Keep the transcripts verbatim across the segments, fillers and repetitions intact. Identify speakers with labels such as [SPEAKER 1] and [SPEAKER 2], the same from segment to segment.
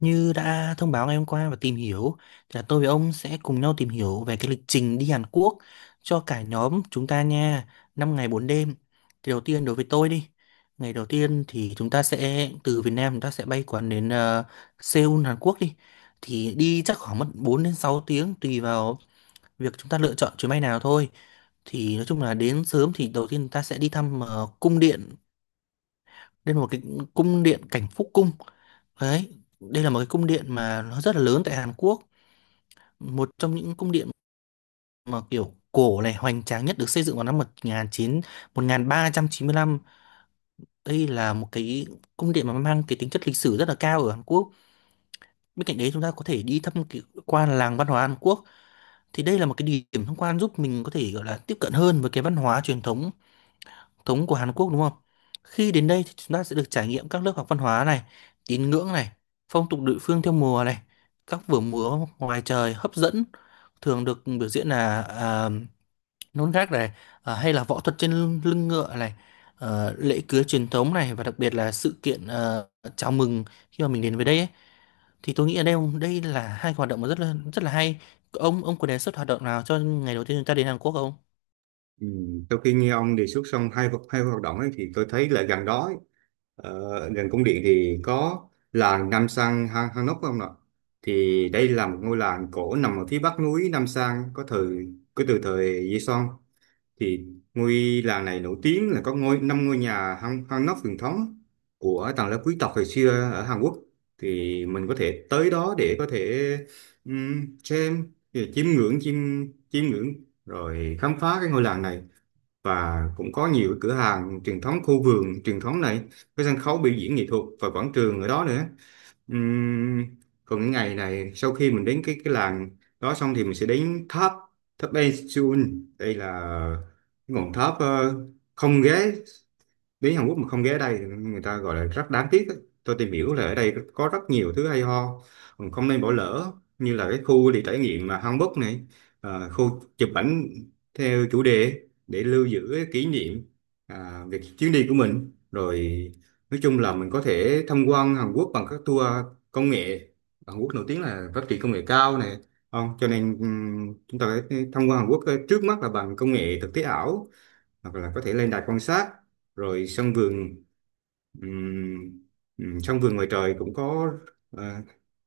[SPEAKER 1] Như đã thông báo ngày hôm qua và tìm hiểu thì là tôi với ông sẽ cùng nhau tìm hiểu về cái lịch trình đi Hàn Quốc cho cả nhóm chúng ta nha, năm ngày bốn đêm. Thì đầu tiên đối với tôi đi, ngày đầu tiên thì chúng ta sẽ từ Việt Nam, chúng ta sẽ bay quán đến ờ, Seoul Hàn Quốc đi. Thì đi chắc khoảng mất bốn đến sáu tiếng tùy vào việc chúng ta lựa chọn chuyến bay nào thôi. Thì nói chung là đến sớm thì đầu tiên ta sẽ đi thăm ờ, cung điện, đây một cái cung điện cảnh phúc cung. Đấy, đây là một cái cung điện mà nó rất là lớn tại Hàn Quốc, một trong những cung điện mà kiểu cổ này hoành tráng nhất, được xây dựng vào năm một một nghìn nghìn chín chín ba trăm chín mươi lăm. Đây là một cái cung điện mà mang cái tính chất lịch sử rất là cao ở Hàn Quốc. Bên cạnh đấy chúng ta có thể đi thăm cái qua làng văn hóa Hàn Quốc. Thì đây là một cái địa điểm tham quan giúp mình có thể gọi là tiếp cận hơn với cái văn hóa truyền thống thống của Hàn Quốc đúng không? Khi đến đây thì chúng ta sẽ được trải nghiệm các lớp học văn hóa này, tín ngưỡng này, phong tục địa phương theo mùa này, các vở múa ngoài trời hấp dẫn thường được biểu diễn là à, nón gác này, à, hay là võ thuật trên lưng lưng ngựa này, ờ, lễ cưới truyền thống này và đặc biệt là sự kiện ờ, chào mừng khi mà mình đến với đây ấy. Thì tôi nghĩ ở đây đây là hai hoạt động mà rất là rất là hay. Ông ông có đề xuất hoạt động nào cho ngày đầu tiên chúng ta đến Hàn Quốc không?
[SPEAKER 2] Ừ. Sau khi nghe ông đề xuất xong hai vật- hai hoạt động ấy, thì tôi thấy là gần đó ấy, ờ, gần cung điện thì có làng Nam Sang Han Hanok không ạ? Thì đây là một ngôi làng cổ nằm ở phía bắc núi Nam Sang có thời có từ thời Joseon. Thì ngôi làng này nổi tiếng là có ngôi năm ngôi nhà Han Hanok truyền thống của tầng lớp quý tộc hồi xưa ở Hàn Quốc. Thì mình có thể tới đó để có thể um, xem chiêm ngưỡng chiêm chiêm ngưỡng rồi khám phá cái ngôi làng này, và cũng có nhiều cửa hàng truyền thống, khu vườn truyền thống này, cái sân khấu biểu diễn nghệ thuật và quảng trường ở đó nữa. Ừm, Còn cái ngày này, sau khi mình đến cái cái làng đó xong thì mình sẽ đến tháp tháp Eiffel. Đây là cái ngọn tháp, ờ, không ghế đến Hàn Quốc mà không ghé ở đây thì người ta gọi là rất đáng tiếc ấy. Tôi tìm hiểu là ở đây có rất nhiều thứ hay ho mình không nên bỏ lỡ, như là cái khu đi trải nghiệm mà hanbok này, à, khu chụp ảnh theo chủ đề để lưu giữ cái kỷ niệm, à, về chuyến đi của mình. Rồi nói chung là mình có thể tham quan Hàn Quốc bằng các tour công nghệ. Hàn Quốc nổi tiếng là phát triển công nghệ cao này, không, cho nên ừm, chúng ta phải tham quan Hàn Quốc, ờ, trước mắt là bằng công nghệ thực tế ảo, hoặc là có thể lên đài quan sát rồi sân vườn. ừm, ừm, Sân vườn ngoài trời cũng có, ờ,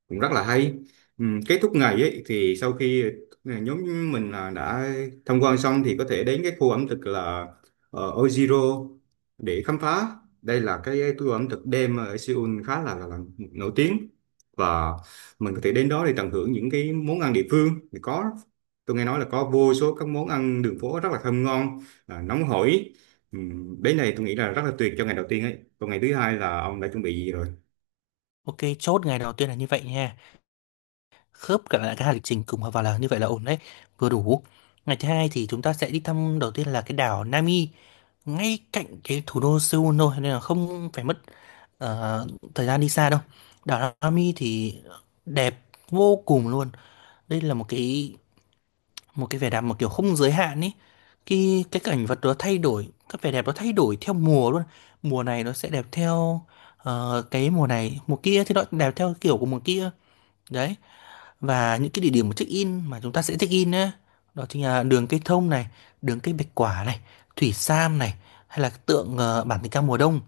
[SPEAKER 2] cũng rất là hay. Ừ, kết thúc ngày ấy, thì sau khi ừ, nhóm mình là đã tham quan xong thì có thể đến cái khu ẩm thực là, ờ, Ojiro, để khám phá. Đây là cái tour ẩm thực đêm ở Seoul khá là, là, là nổi tiếng, và mình có thể đến đó để tận hưởng những cái món ăn địa phương. Thì có, tôi nghe nói là có vô số các món ăn đường phố rất là thơm ngon, à, nóng hổi. ừ, Đến này tôi nghĩ là rất là tuyệt cho ngày đầu tiên ấy. Còn ngày thứ hai là ông đã chuẩn bị gì rồi?
[SPEAKER 1] Ok, chốt ngày đầu tiên là như vậy nha. Khớp cả lại cái hành trình cùng vào là như vậy là ổn đấy, vừa đủ. Ngày thứ hai thì chúng ta sẽ đi thăm đầu tiên là cái đảo Nami, ngay cạnh cái thủ đô Seoul thôi, nên là không phải mất ờ, thời gian đi xa đâu. Đảo Nami thì đẹp vô cùng luôn. Đây là một cái một cái vẻ đẹp một kiểu không giới hạn ấy. Cái cái Cảnh vật nó thay đổi, các vẻ đẹp nó thay đổi theo mùa luôn. Mùa này nó sẽ đẹp theo ờ, cái mùa này, mùa kia thì nó đẹp theo kiểu của mùa kia, đấy. Và những cái địa điểm check in mà chúng ta sẽ check in á, đó chính là đường cây thông này, đường cây bạch quả này, thủy sam này, hay là tượng ờ, bản tình ca mùa đông,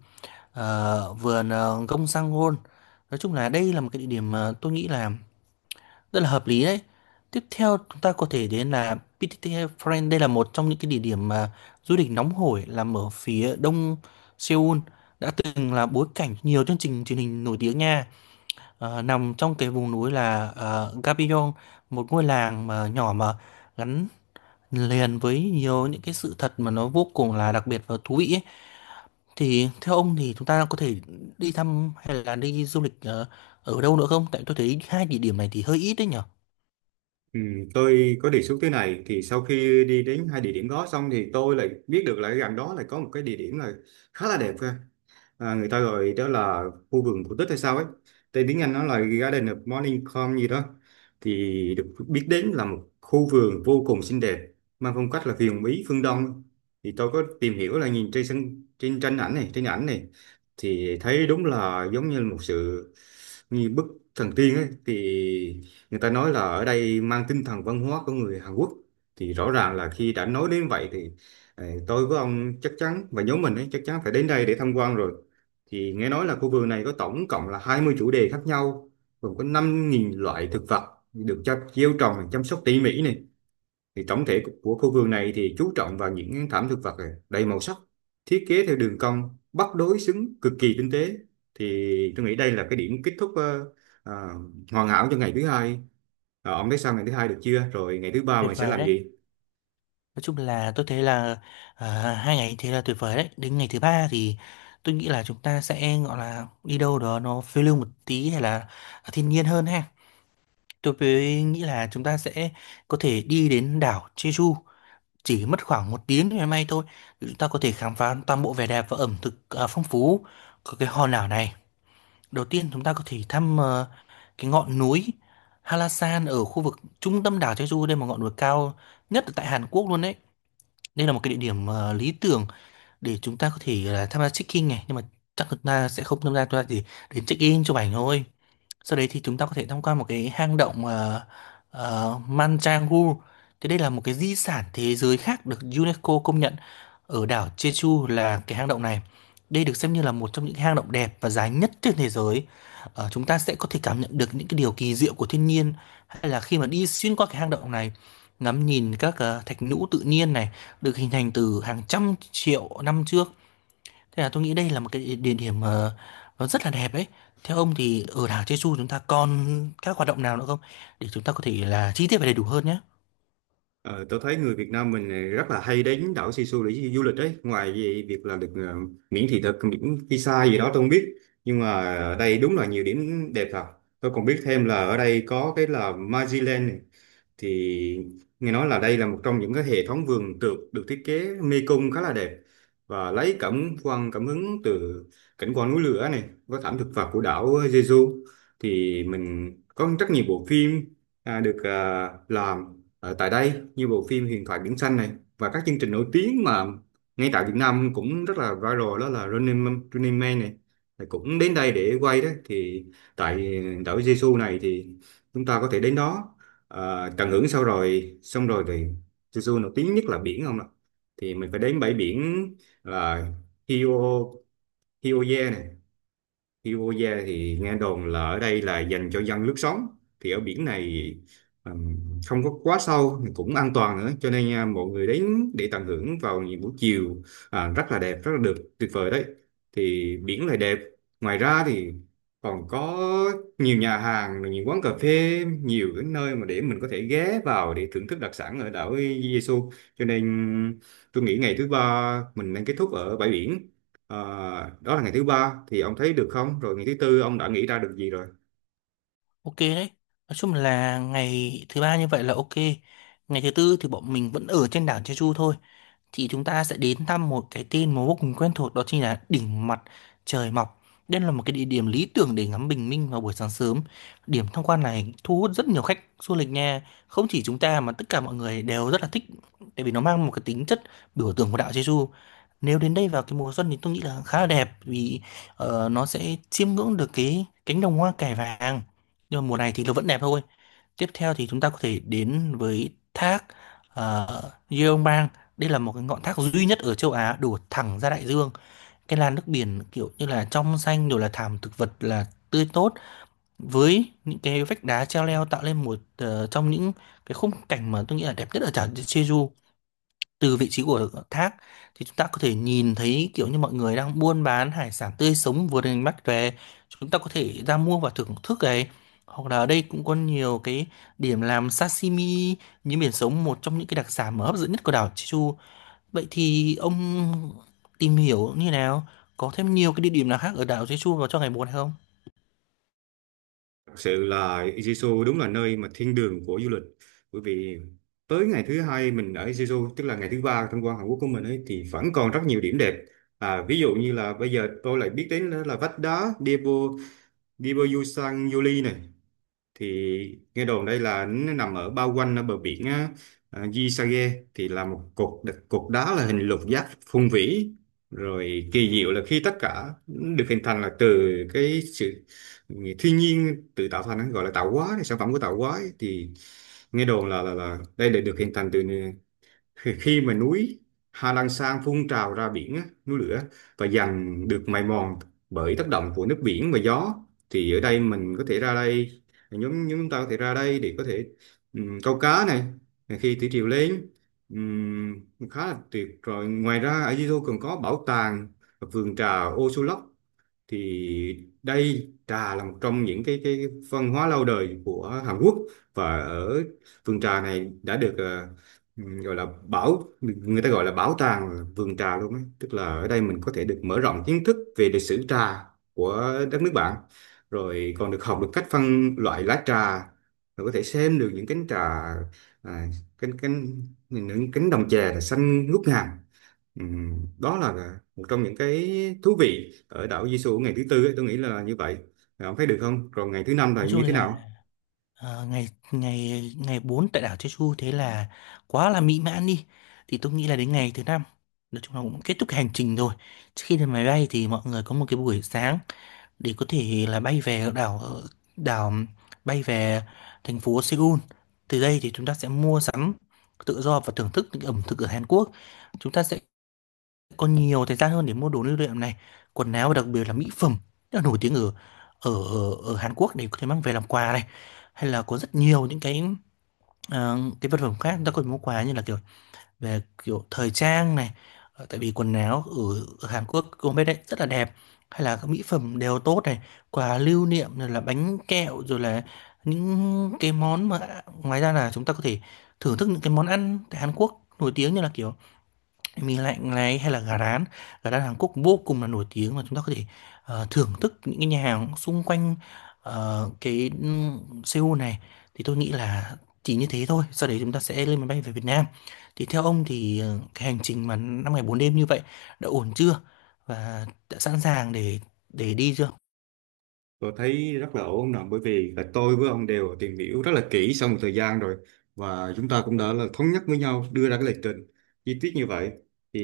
[SPEAKER 1] ờ, vườn ờ, gông sang hôn. Nói chung là đây là một cái địa điểm mà tôi nghĩ là rất là hợp lý đấy. Tiếp theo chúng ta có thể đến là pê tê tê Friend. Đây là một trong những cái địa điểm mà du lịch nóng hổi làm ở phía đông Seoul, đã từng là bối cảnh nhiều chương trình truyền hình nổi tiếng nha. Ờ, nằm trong cái vùng núi là uh, Gabillon, một ngôi làng mà nhỏ mà gắn liền với nhiều những cái sự thật mà nó vô cùng là đặc biệt và thú vị ấy. Thì theo ông thì chúng ta có thể đi thăm hay là đi du lịch ờ, ở đâu nữa không? Tại tôi thấy hai địa điểm này thì hơi ít đấy nhở.
[SPEAKER 2] Ừ, tôi có đề xuất thế này. Thì sau khi đi đến hai địa điểm đó xong thì tôi lại biết được là gần đó lại có một cái địa điểm là khá là đẹp ha. À, người ta gọi đó là khu vườn cổ tích hay sao ấy, tên tiếng Anh nó là Garden of Morning Calm gì đó. Thì được biết đến là một khu vườn vô cùng xinh đẹp, mang phong cách là huyền bí phương Đông. Thì tôi có tìm hiểu là nhìn trên sân trên tranh ảnh này, trên ảnh này, thì thấy đúng là giống như là một sự như bức thần tiên ấy. Thì người ta nói là ở đây mang tinh thần văn hóa của người Hàn Quốc. Thì rõ ràng là khi đã nói đến vậy thì, ờ, tôi với ông chắc chắn, và nhóm mình ấy chắc chắn phải đến đây để tham quan rồi. Thì nghe nói là khu vườn này có tổng cộng là hai mươi chủ đề khác nhau, gồm có năm nghìn loại thực vật được cho gieo trồng chăm sóc tỉ mỉ này. Thì tổng thể của khu vườn này thì chú trọng vào những thảm thực vật này, đầy màu sắc, thiết kế theo đường cong, bắt đối xứng cực kỳ tinh tế. Thì tôi nghĩ đây là cái điểm kết thúc, ờ, ờ, hoàn hảo cho ngày thứ hai. Ờ, ông thấy sao, ngày thứ hai được chưa? Rồi ngày thứ ba
[SPEAKER 1] Tuyệt
[SPEAKER 2] mình sẽ
[SPEAKER 1] vời
[SPEAKER 2] làm
[SPEAKER 1] đấy.
[SPEAKER 2] gì?
[SPEAKER 1] Nói chung là tôi thấy là à, hai ngày thế là tuyệt vời đấy. Đến ngày thứ ba thì tôi nghĩ là chúng ta sẽ gọi là đi đâu đó nó phiêu lưu một tí hay là thiên nhiên hơn ha. Tôi mới nghĩ là chúng ta sẽ có thể đi đến đảo Jeju, chỉ mất khoảng một tiếng ngày mai thôi. Chúng ta có thể khám phá toàn bộ vẻ đẹp và ẩm thực à, phong phú của cái hòn đảo này. Đầu tiên chúng ta có thể thăm ờ, cái ngọn núi Halasan ở khu vực trung tâm đảo Jeju. Đây là một ngọn núi cao nhất ở tại Hàn Quốc luôn đấy. Đây là một cái địa điểm ờ, lý tưởng để chúng ta có thể là tham gia check-in này, nhưng mà chắc chúng ta sẽ không tham gia, chúng ta chỉ đến check-in chụp ảnh thôi. Sau đấy thì chúng ta có thể tham quan một cái hang động uh, Manjangu. Thì đây là một cái di sản thế giới khác được UNESCO công nhận ở đảo Jeju là cái hang động này. Đây được xem như là một trong những hang động đẹp và dài nhất trên thế giới. Ờ, chúng ta sẽ có thể cảm nhận được những cái điều kỳ diệu của thiên nhiên hay là khi mà đi xuyên qua cái hang động này, ngắm nhìn các ờ, thạch nhũ tự nhiên này được hình thành từ hàng trăm triệu năm trước. Thế là tôi nghĩ đây là một cái địa điểm mà nó rất là đẹp ấy. Theo ông thì ở đảo Jeju chúng ta còn các hoạt động nào nữa không? Để chúng ta có thể là chi tiết và đầy đủ hơn nhé.
[SPEAKER 2] Ờ, tôi thấy người Việt Nam mình này rất là hay đến đảo Sisu để du lịch đấy. Ngoài vì việc là được, ờ, miễn thị thực, miễn visa gì đó tôi không biết. Nhưng mà ở đây đúng là nhiều điểm đẹp thật. Tôi còn biết thêm là ở đây có cái là Magiland này. Thì nghe nói là đây là một trong những cái hệ thống vườn tược được thiết kế mê cung khá là đẹp, và lấy cảm quan cảm hứng từ cảnh quan núi lửa này với thảm thực vật của đảo Jeju. Thì mình có rất nhiều bộ phim, à, được, à, làm ở tại đây như bộ phim Huyền thoại biển xanh này. Và các chương trình nổi tiếng mà ngay tại Việt Nam cũng rất là viral đó là Running Man, Running Man này. Thì cũng đến đây để quay đó. Thì tại đảo Jeju này thì chúng ta có thể đến đó, à, Trần Hưởng sau, rồi xong rồi thì, Su Su nổi tiếng nhất là biển không ạ, thì mình phải đến bãi biển là, Hio Hioye này, Iwoya. Thì nghe đồn là ở đây là dành cho dân lướt sóng. Thì ở biển này, ừm, không có quá sâu mà cũng an toàn nữa, cho nên à, mọi người đến để tận hưởng vào những buổi chiều, à, rất là đẹp, rất là được, tuyệt vời đấy, thì biển lại đẹp. Ngoài ra thì còn có nhiều nhà hàng rồi những quán cà phê, nhiều cái nơi mà để mình có thể ghé vào để thưởng thức đặc sản ở đảo Jesu. Cho nên tôi nghĩ ngày thứ ba mình nên kết thúc ở bãi biển. Ờ, đó là ngày thứ ba, thì ông thấy được không? Rồi ngày thứ tư ông đã nghĩ ra được gì rồi?
[SPEAKER 1] Ok đấy. Nói chung là ngày thứ ba như vậy là ok. Ngày thứ tư thì bọn mình vẫn ở trên đảo Jeju thôi. Thì chúng ta sẽ đến thăm một cái tên mà vô cùng quen thuộc, đó chính là đỉnh mặt trời mọc. Đây là một cái địa điểm lý tưởng để ngắm bình minh vào buổi sáng sớm. Điểm tham quan này thu hút rất nhiều khách du lịch nha. Không chỉ chúng ta mà tất cả mọi người đều rất là thích, tại vì nó mang một cái tính chất biểu tượng của đạo Jesu. Nếu đến đây vào cái mùa xuân thì tôi nghĩ là khá là đẹp, vì ờ, nó sẽ chiêm ngưỡng được cái cánh đồng hoa cải vàng. Nhưng mà mùa này thì nó vẫn đẹp thôi. Tiếp theo thì chúng ta có thể đến với thác ờ, Yeongbang. Đây là một cái ngọn thác duy nhất ở châu Á đổ thẳng ra đại dương. Cái làn nước biển kiểu như là trong xanh, rồi là thảm thực vật là tươi tốt với những cái vách đá treo leo, tạo lên một ờ, trong những cái khung cảnh mà tôi nghĩ là đẹp nhất ở đảo Jeju. Từ vị trí của thác thì chúng ta có thể nhìn thấy kiểu như mọi người đang buôn bán hải sản tươi sống vừa được đánh bắt về, chúng ta có thể ra mua và thưởng thức này. Hoặc là ở đây cũng có nhiều cái điểm làm sashimi, như biển sống, một trong những cái đặc sản mà hấp dẫn nhất của đảo Jeju. Vậy thì ông tìm hiểu như nào, có thêm nhiều cái địa điểm nào khác ở đảo Jeju vào cho ngày bốn hay không?
[SPEAKER 2] Thật sự là Jeju đúng là nơi mà thiên đường của du lịch. Bởi vì tới ngày thứ hai mình ở Jeju, tức là ngày thứ ba tham quan Hàn Quốc của mình ấy, thì vẫn còn rất nhiều điểm đẹp. À, ví dụ như là bây giờ tôi lại biết đến là vách đá Daebu Daebu Yusan Yuli này. Thì nghe đồn đây là nó nằm ở bao quanh ở bờ biển á, à, Gisage thì là một cột đ- cột đá là hình lục giác phong vĩ. Rồi kỳ diệu là khi tất cả được hình thành là từ cái sự thiên nhiên tự tạo thành, gọi là tạo hóa, sản phẩm của tạo hóa ấy. Thì nghe đồn là là là đây là được hình thành từ khi khi mà núi Hà Lan Sang phun trào ra biển á, núi lửa, và dần được mài mòn bởi tác động của nước biển và gió. Thì ở đây mình có thể ra đây, nhóm nhóm chúng ta có thể ra đây để có thể, ừm, câu cá này, khi thủy triều lên. Ừm, khá là tuyệt. Rồi ngoài ra ở Di còn có bảo tàng vườn trà ô số. Thì đây trà là một trong những cái cái văn hóa lâu đời của Hàn Quốc. Và ở vườn trà này đã được, ờ, ừm, gọi là bảo người ta gọi là bảo tàng vườn trà luôn ấy. Tức là ở đây mình có thể được mở rộng kiến thức về lịch sử trà của đất nước bạn, rồi còn được học được cách phân loại lá trà, rồi có thể xem được những cánh trà, à, cánh cánh những cánh đồng chè là xanh ngút ngàn. Ừm, đó là một trong những cái thú vị ở đảo Jesu ngày thứ tư ấy, tôi nghĩ là như vậy. Bạn thấy được không? Còn ngày thứ năm là
[SPEAKER 1] Nói chung
[SPEAKER 2] như thế
[SPEAKER 1] là
[SPEAKER 2] nào?
[SPEAKER 1] Ờ, ngày ngày ngày bốn tại đảo Jeju thế là quá là mỹ mãn đi. Thì tôi nghĩ là đến ngày thứ năm, nói chung là cũng kết thúc cái hành trình rồi. Trước khi lên máy bay thì mọi người có một cái buổi sáng để có thể là bay về đảo ờ, đảo bay về thành phố Seoul. Từ đây thì chúng ta sẽ mua sắm tự do và thưởng thức những ẩm thực ở Hàn Quốc. Chúng ta sẽ có nhiều thời gian hơn để mua đồ lưu niệm này, quần áo, và đặc biệt là mỹ phẩm rất là nổi tiếng ở ở ở ở Hàn Quốc để có thể mang về làm quà này, hay là có rất nhiều những cái ờ, cái vật phẩm khác chúng ta có thể mua quà như là kiểu về kiểu thời trang này. Ờ, tại vì quần áo ở, ở Hàn Quốc Gourmet đấy rất là đẹp, hay là các mỹ phẩm đều tốt này, quà lưu niệm rồi là bánh kẹo rồi là những cái món mà ngoài ra là chúng ta có thể thưởng thức những cái món ăn tại Hàn Quốc nổi tiếng như là kiểu mì lạnh này hay là gà rán. Gà rán Hàn Quốc vô cùng là nổi tiếng và chúng ta có thể ờ, thưởng thức những cái nhà hàng xung quanh ờ, cái ừm, Seoul này. Thì tôi nghĩ là chỉ như thế thôi, sau đấy chúng ta sẽ lên máy bay về Việt Nam. Thì theo ông thì ờ, cái hành trình mà năm ngày bốn đêm như vậy đã ổn chưa, và đã sẵn sàng để để đi chưa?
[SPEAKER 2] Tôi thấy rất là ổn nè, bởi vì là tôi với ông đều tìm hiểu rất là kỹ sau một thời gian rồi, và chúng ta cũng đã là thống nhất với nhau đưa ra cái lịch trình chi tiết như vậy. Thì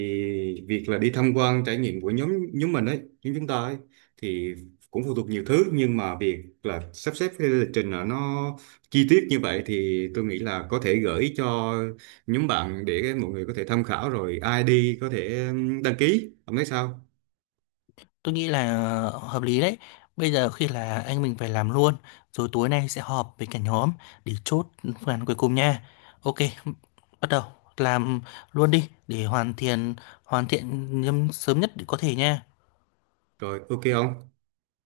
[SPEAKER 2] việc là đi tham quan trải nghiệm của nhóm nhóm mình ấy, nhóm chúng ta ấy, thì cũng phụ thuộc nhiều thứ, nhưng mà việc là sắp xếp cái lịch trình là nó chi tiết như vậy thì tôi nghĩ là có thể gửi cho nhóm bạn để mọi người có thể tham khảo, rồi ai đi có thể đăng ký. Ông thấy sao?
[SPEAKER 1] Tôi nghĩ là ờ, hợp lý đấy. Bây giờ khi là anh mình phải làm luôn, rồi tối nay sẽ họp với cả nhóm để chốt phương án cuối cùng nha. Ok, bắt đầu làm luôn đi để hoàn thiện hoàn thiện nhâm- sớm nhất có thể nha.
[SPEAKER 2] Rồi ok không?